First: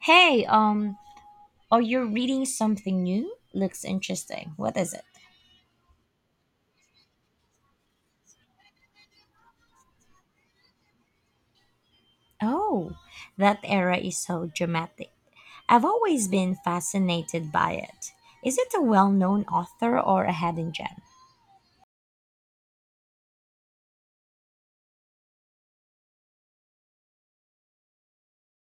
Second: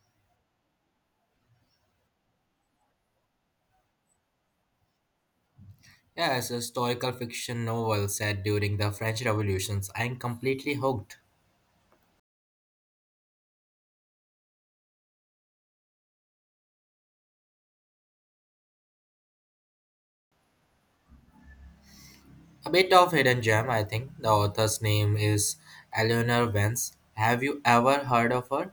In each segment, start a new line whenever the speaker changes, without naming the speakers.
Hey, are you reading something new? Looks interesting. What is it?
Yes, historical fiction novel set during the French Revolutions. I am completely hooked.
Oh, that era is so dramatic. I've always been fascinated by it. Is it a well known author or a hidden gem?
A bit of hidden gem, I think. The author's name is Eleanor Vance. Have you ever heard of her?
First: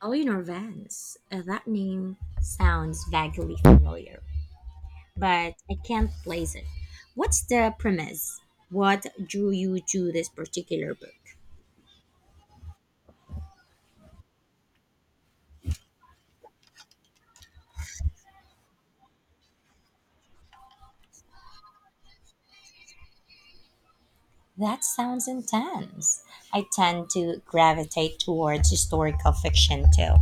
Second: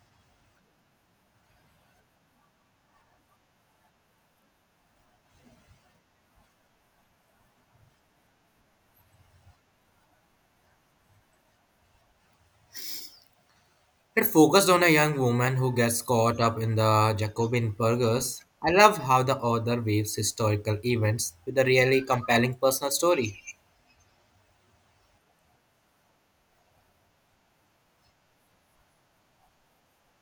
Eleanor Vance. That name sounds vaguely familiar, but I can't place it. What's the premise? What drew you to this particular book?
It focused on a young woman who gets caught up in the Jacobin burgers. I love how the author weaves historical events with a really compelling personal story.
That sounds intense. I tend to gravitate towards historical fiction too,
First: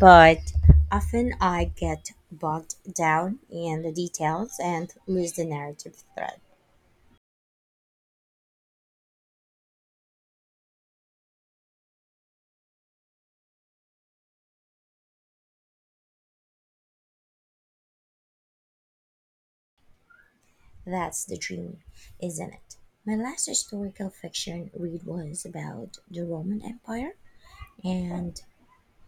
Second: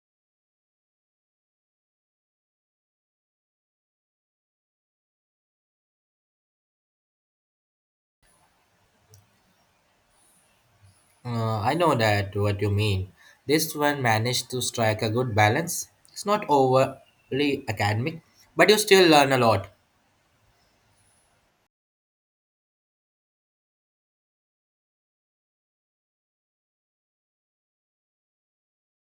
but often I get bogged down in the details and lose the narrative thread.
I know that what you mean. This one managed to strike a good balance. It's not overly academic, but you still learn a lot.
That's the dream, isn't it? My last historical fiction read was about the Roman Empire, and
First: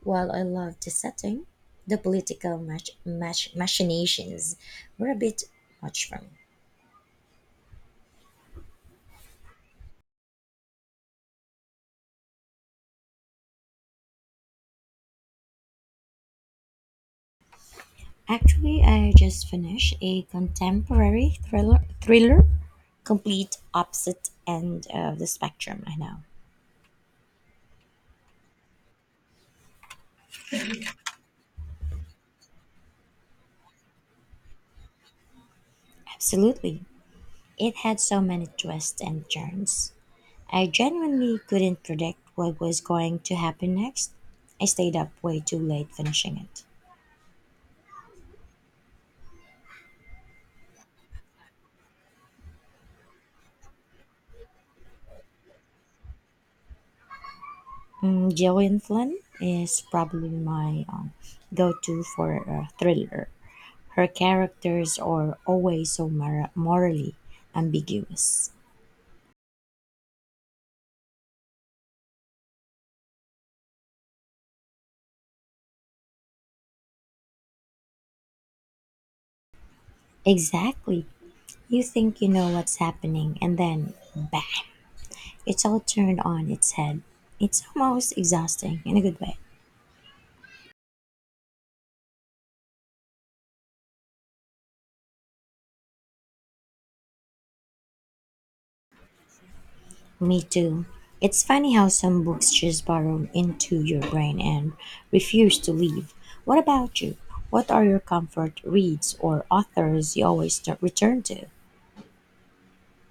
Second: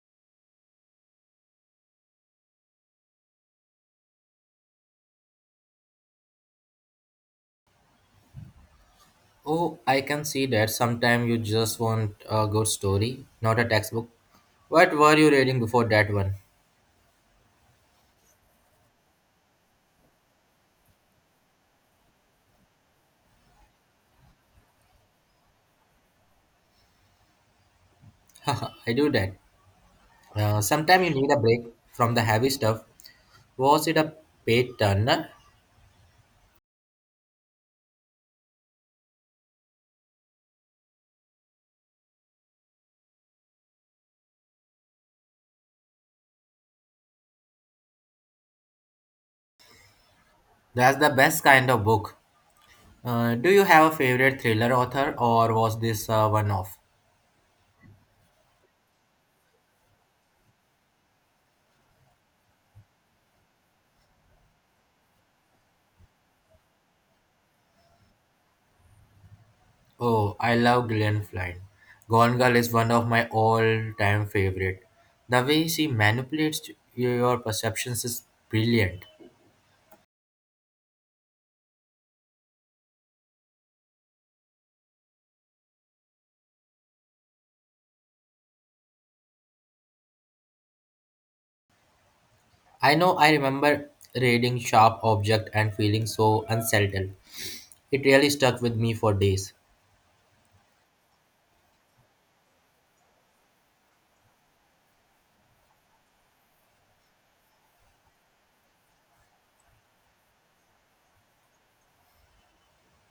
while I loved the setting, the political machinations were a bit much for me.
Oh, I can see that. Sometimes you just want a good story, not a textbook. What were you reading before that one?
Actually, I just finished a contemporary thriller, complete opposite end of the spectrum. I know.
I do that. Sometimes you need a break from the heavy stuff. Was it a page turner?
Absolutely. It had so many twists and turns. I genuinely couldn't predict what was going to happen next. I stayed up way too late finishing it.
That's the best kind of book. Do you have a favorite thriller author or was this one off?
Mm, Gillian Flynn is probably my go to for a thriller. Her characters are always so morally ambiguous.
Oh, I love Gillian Flynn. Gone Girl is one of my all-time favorite. The way she manipulates your perceptions is brilliant.
Exactly. You think you know what's happening, and then bang, it's all turned on its head. It's almost exhausting in a good way.
I know I remember reading sharp object and feeling so unsettled. It really stuck with me for days.
Me too. It's funny how some books just burrow into your brain and refuse to leave. What about you? What are your comfort reads or authors you always return to?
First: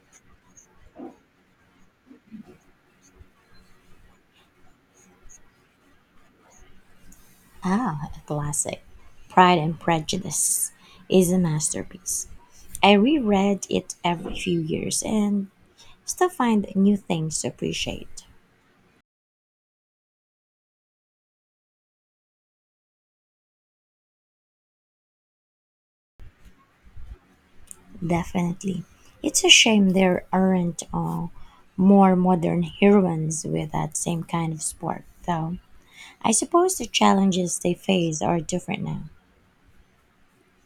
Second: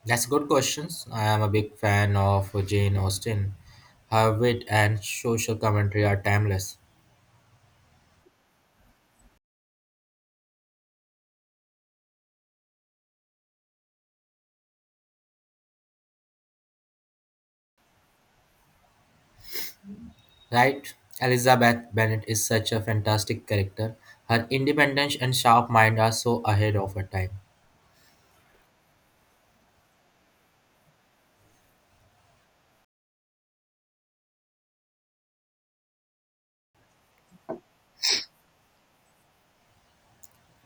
That's good questions. I am a big fan of Jane Austen. Her wit and social commentary are timeless.
Ah, a classic. Pride and Prejudice is a masterpiece. I reread it every few years and still find new things to appreciate.
Right? Elizabeth Bennet is such a fantastic character. Her independence and sharp mind are so ahead of her time.
Definitely. It's a shame there aren't more modern heroines with that same kind of spark, though. I suppose the challenges they face are different now.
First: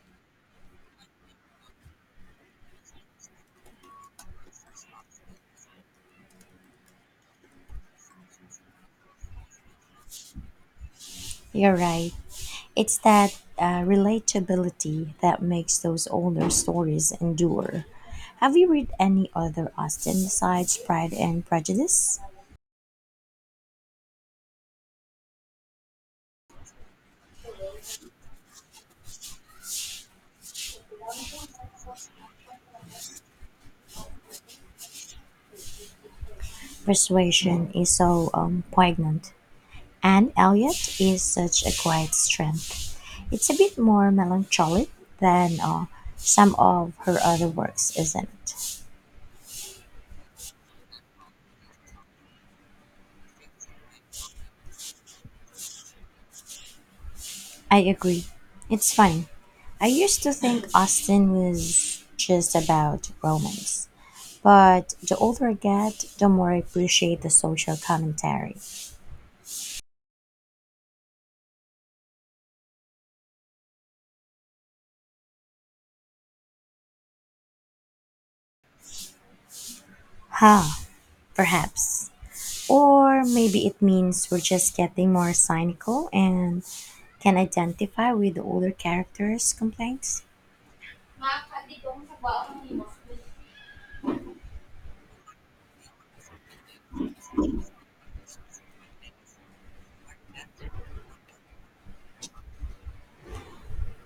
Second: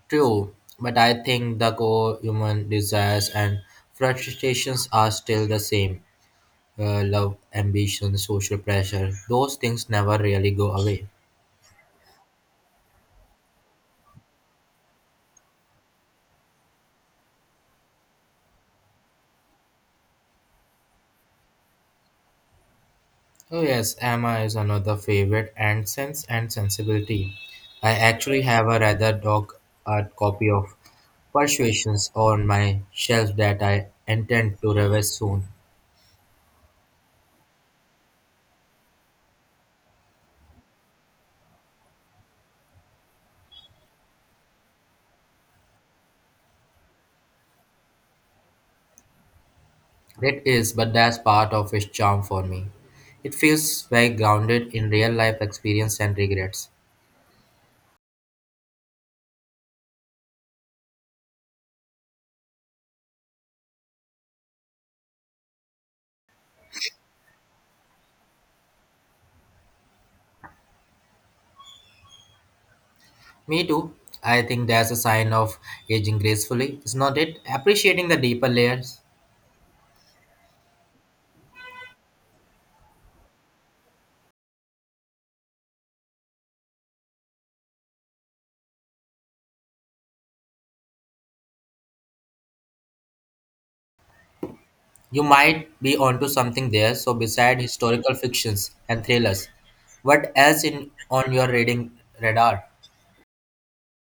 True, but I think the core human desires and frustrations are still the same love, ambition, social pressure, those things never really go away.
You're right. It's that relatability that makes those older stories endure. Have you read any other Austen besides Pride and Prejudice?
Oh yes, Emma is another favorite and Sense and Sensibility. I actually have a rather dog art copy of Persuasions on my shelf that I intend to revise soon.
Persuasion is so poignant, and Eliot is such a quiet strength. It's a bit more melancholic than some of her other works, isn't it?
It is, but that's part of its charm for me. It feels very grounded in real life experience and regrets.
I agree. It's funny. I used to think Austen was just about romance, but the older I get, the more I appreciate the social commentary.
Me too. I think that's a sign of aging gracefully, is not it? Appreciating the deeper layers.
Ha, perhaps. Or maybe it means we're just getting more cynical and can identify with the older characters' complaints.
You might be onto something there. So, beside historical fictions and thrillers, what else in on your reading radar?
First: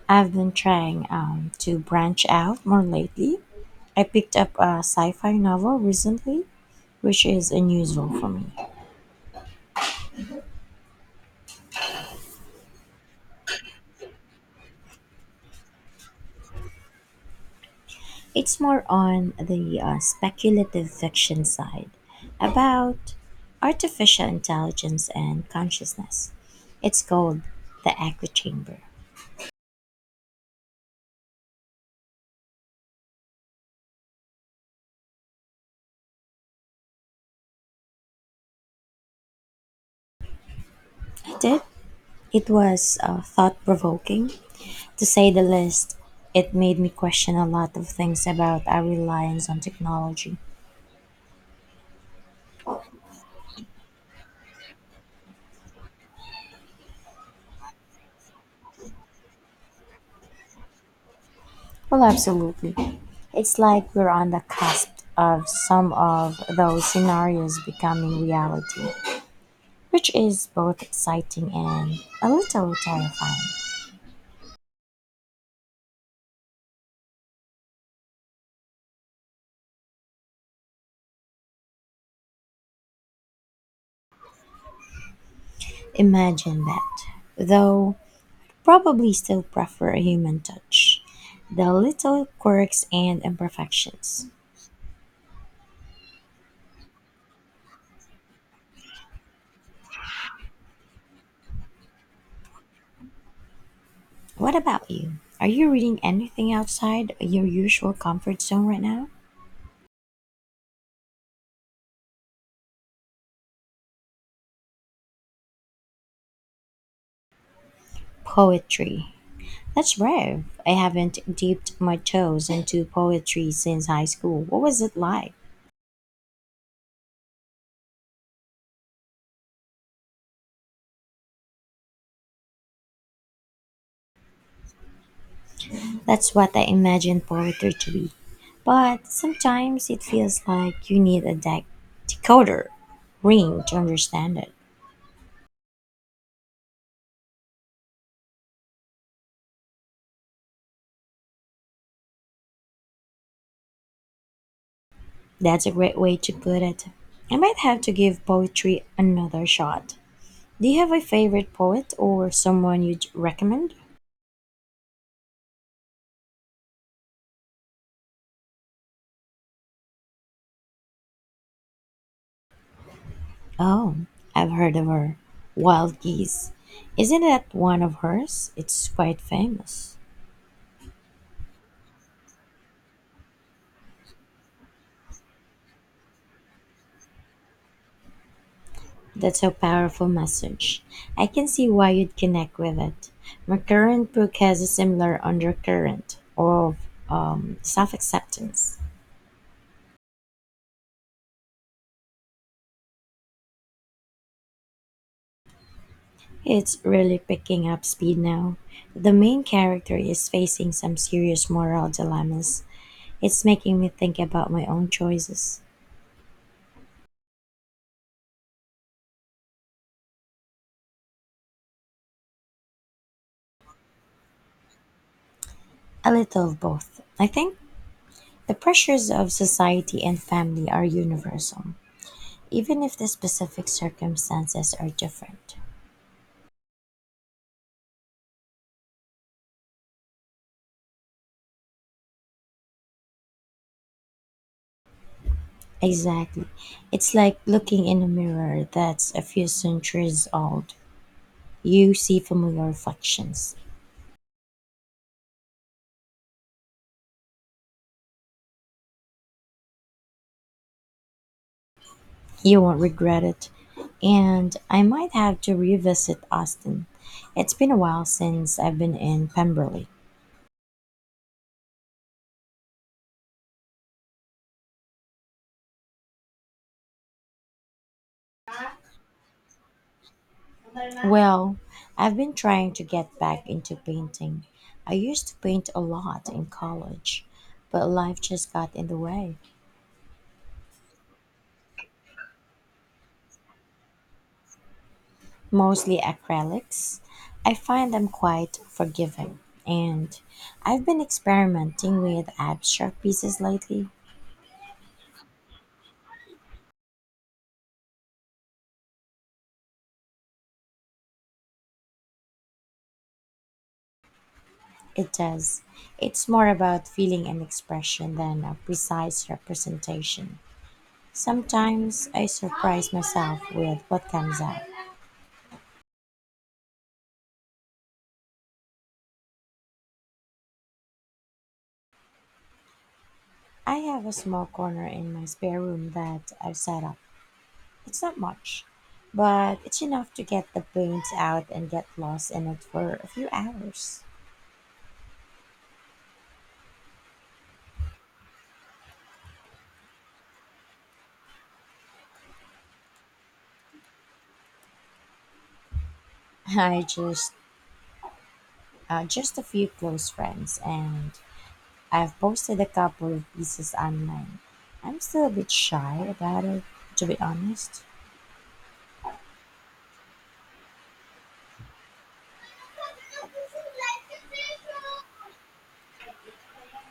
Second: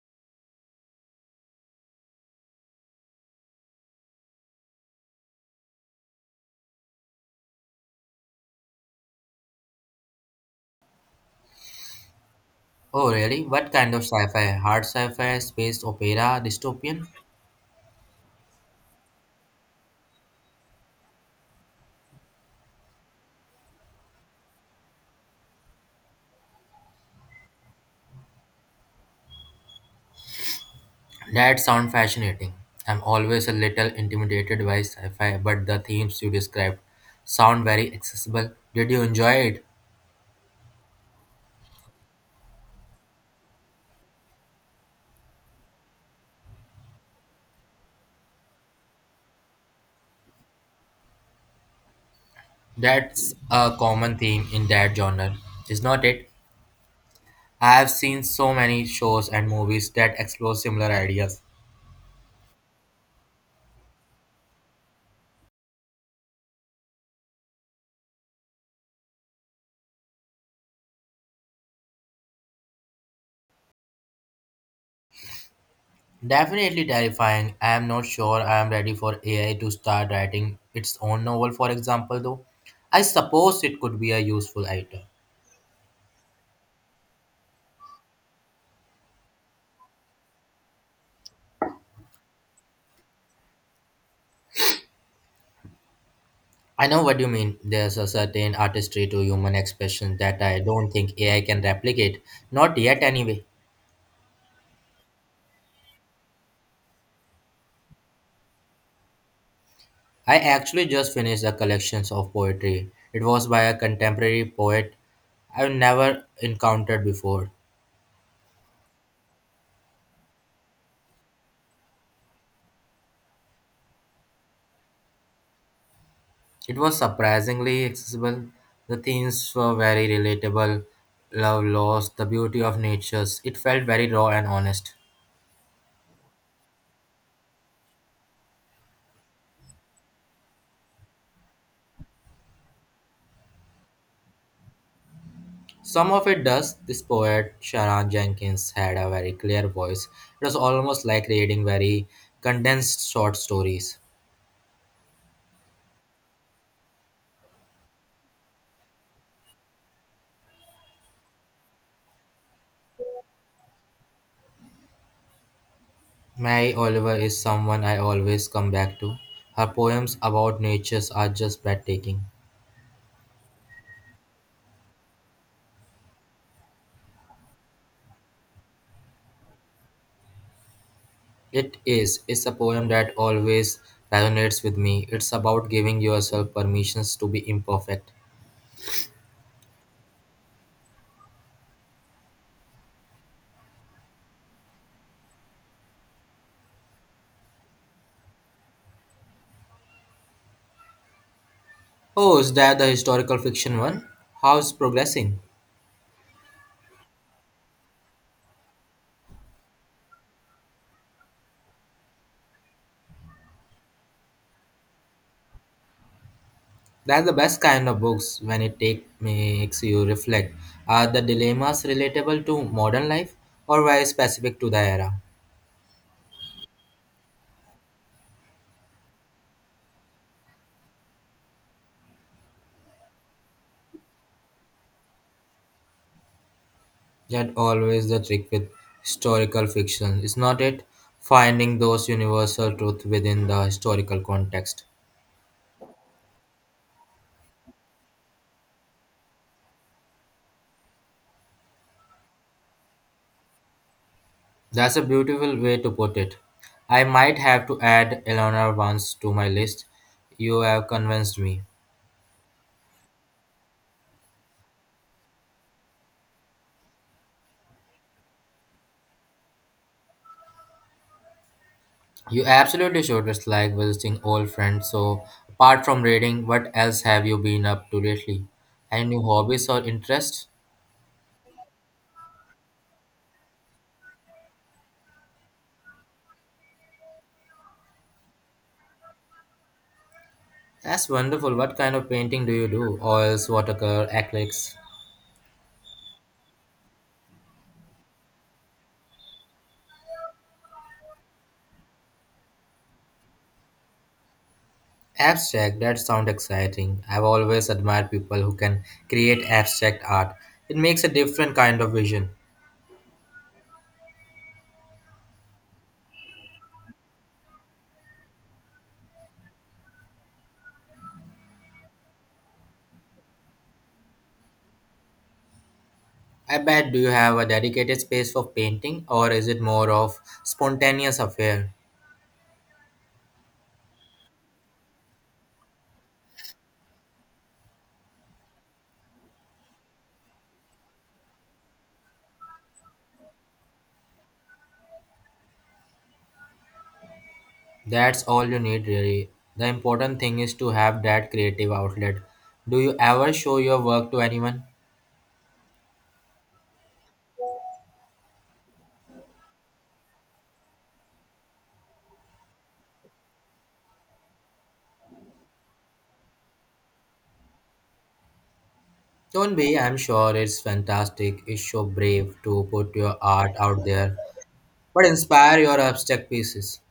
I've been trying to branch out more lately. I picked up a sci fi novel recently, which is unusual for me.
Oh, really? What kind of sci-fi? Hard sci-fi, space opera, dystopian?
It's more on the speculative fiction side about artificial intelligence and consciousness. It's called The Echo Chamber.
That sounds fascinating. I'm always a little intimidated by sci-fi, but the themes you described sound very accessible. Did you enjoy it?
I did. It was thought provoking. To say the least, it made me question a lot of things about our reliance on technology.
That's a common theme in that genre, is not it? I have seen so many shows and movies that explore similar ideas.
Well, absolutely. It's like we're on the cusp of some of those scenarios becoming reality, which is both exciting and a little terrifying.
Definitely terrifying. I am not sure I am ready for AI to start writing its own novel, for example, though. I suppose it could be a useful item.
Imagine that, though probably still prefer a human touch, the little quirks and imperfections.
I know what you mean. There's a certain artistry to human expression that I don't think AI can replicate. Not yet, anyway.
What about you? Are you reading anything outside your usual comfort zone right now?
I actually just finished a collection of poetry. It was by a contemporary poet I've never encountered before.
Poetry. That's brave. I haven't dipped my toes into poetry since high school. What was it like?
It was surprisingly accessible. The themes were very relatable love, loss, the beauty of natures. It felt very raw and honest.
That's what I imagined poetry to be. But sometimes it feels like you need a decoder ring to understand it.
Some of it does. This poet, Sharon Jenkins, had a very clear voice. It was almost like reading very condensed short stories.
That's a great way to put it. I might have to give poetry another shot. Do you have a favorite poet or someone you'd recommend?
Mary Oliver is someone I always come back to. Her poems about natures are just breathtaking.
Oh, I've heard of her. Wild Geese. Isn't that one of hers? It's quite famous.
It is. It's a poem that always resonates with me. It's about giving yourself permissions to be imperfect.
That's a powerful message. I can see why you'd connect with it. My current book has a similar undercurrent of self acceptance.
Oh, is that the historical fiction one? How's progressing?
It's really picking up speed now. The main character is facing some serious moral dilemmas. It's making me think about my own choices.
That's the best kind of books when it take, makes you reflect. Are the dilemmas relatable to modern life or very specific to the era?
A little of both. I think the pressures of society and family are universal, even if the specific circumstances are different.
That always the trick with historical fiction, is not it? Finding those universal truth within the historical context.
Exactly. It's like looking in a mirror that's a few centuries old. You see familiar reflections.
That's a beautiful way to put it. I might have to add Eleanor once to my list. You have convinced me.
You won't regret it. And I might have to revisit Austin. It's been a while since I've been in Pemberley.
You absolutely should. It's like visiting old friends. So, apart from reading, what else have you been up to lately? Any new hobbies or interests?
Well, I've been trying to get back into painting. I used to paint a lot in college, but life just got in the way.
That's wonderful. What kind of painting do you do? Oils, watercolor, acrylics?
Mostly acrylics. I find them quite forgiving, and I've been experimenting with abstract pieces lately.
Abstract. That sounds exciting. I've always admired people who can create abstract art. It makes a different kind of vision.
It does. It's more about feeling and expression than a precise representation. Sometimes I surprise myself with what comes out.
I bet. Do you have a dedicated space for painting, or is it more of spontaneous affair?
I have a small corner in my spare room that I've set up. It's not much, but it's enough to get the paints out and get lost in it for a few hours.
That's all you need, really. The important thing is to have that creative outlet. Do you ever show your work to anyone?
I just a few close friends, and I've posted a couple of pieces online. I'm still a bit shy about it, to be honest.
Don't be, I'm sure it's fantastic. It's so brave to put your art out there, but inspire your abstract pieces.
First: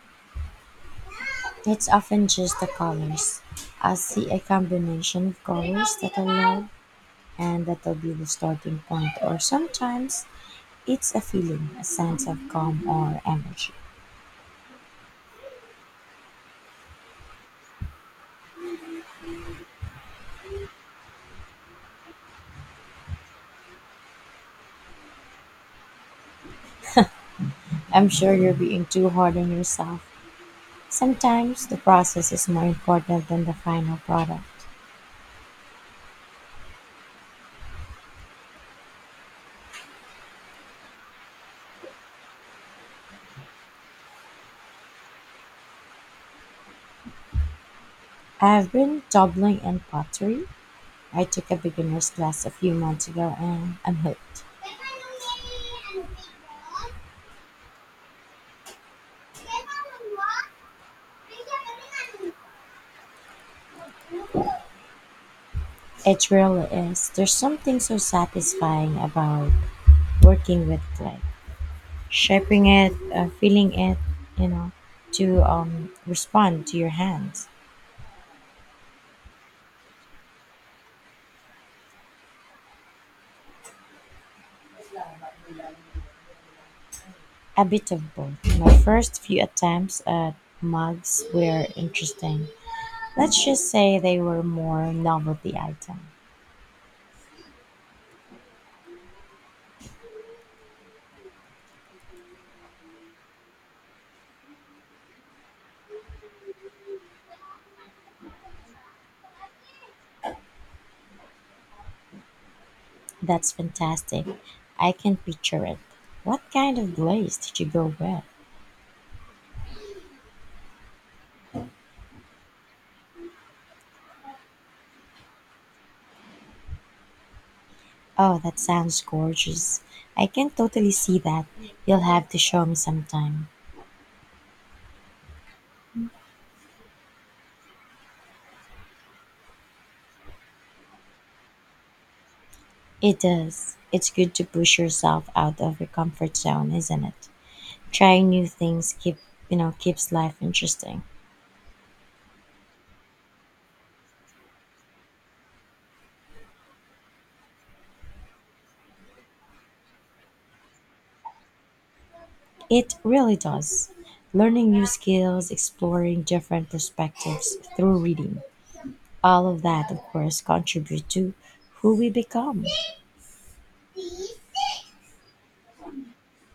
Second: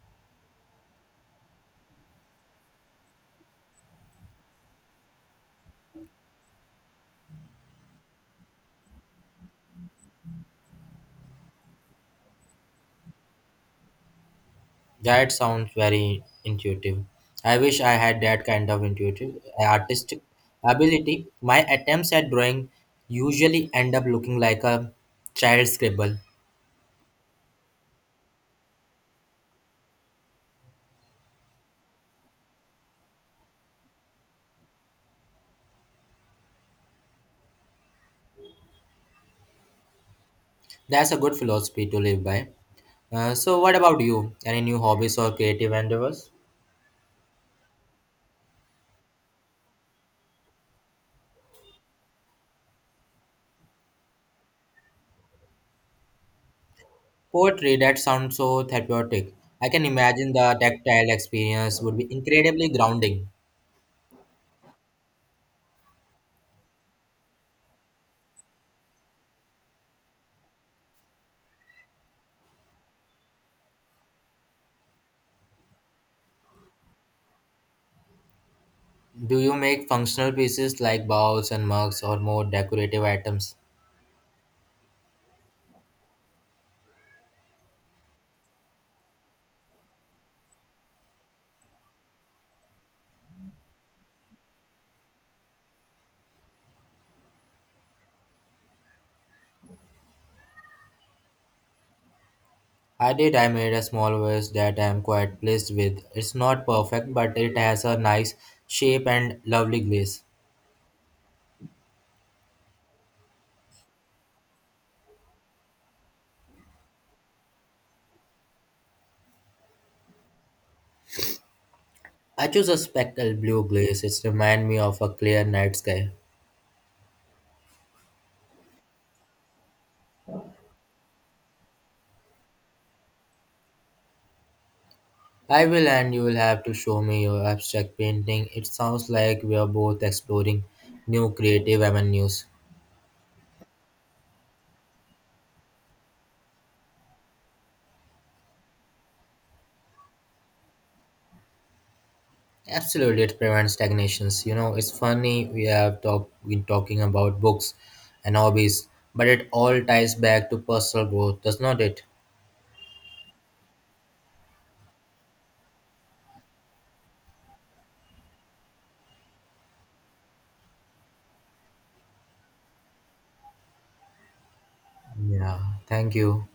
It's often just the colors. I see a combination of colors that I love, and that'll be the starting point, or sometimes it's a feeling, a sense of calm or energy.
That sounds very intuitive. I wish I had that kind of intuitive artistic ability. My attempts at drawing usually end up looking like a child's scribble.
I'm sure you're being too hard on yourself. Sometimes the process is more important than the final product.
That's a good philosophy to live by. So, what about you? Any new hobbies or creative endeavors?
I've been dabbling in pottery. I took a beginner's class a few months ago and I'm hooked.
Poetry, that sounds so therapeutic. I can imagine the tactile experience would be incredibly grounding.
It really is. There's something so satisfying about working with clay, shaping it, feeling it, you know, to respond to your hands.
Do you make functional pieces like bowls and mugs or more decorative items?
A bit of both. My first few attempts at mugs were interesting. Let's just say they were more novelty item.
I did. I made a small vase that I am quite pleased with. It's not perfect, but it has a nice shape and lovely glaze.
That's fantastic. I can picture it. What kind of glaze did you go with?
I chose a speckled blue glaze. It reminds me of a clear night sky.
Oh, that sounds gorgeous. I can totally see that. You'll have to show me sometime.
I will, and you will have to show me your abstract painting. It sounds like we are both exploring new creative avenues.
It does. It's good to push yourself out of your comfort zone, isn't it? Trying new things keeps life interesting.
Absolutely, it prevents stagnations. You know, it's funny we have talk, been talking about books and hobbies, but it all ties back to personal growth, does not it?
It really does. Learning new skills, exploring different perspectives through reading. All of that, of course, contribute to who we become.
Yeah, thank you.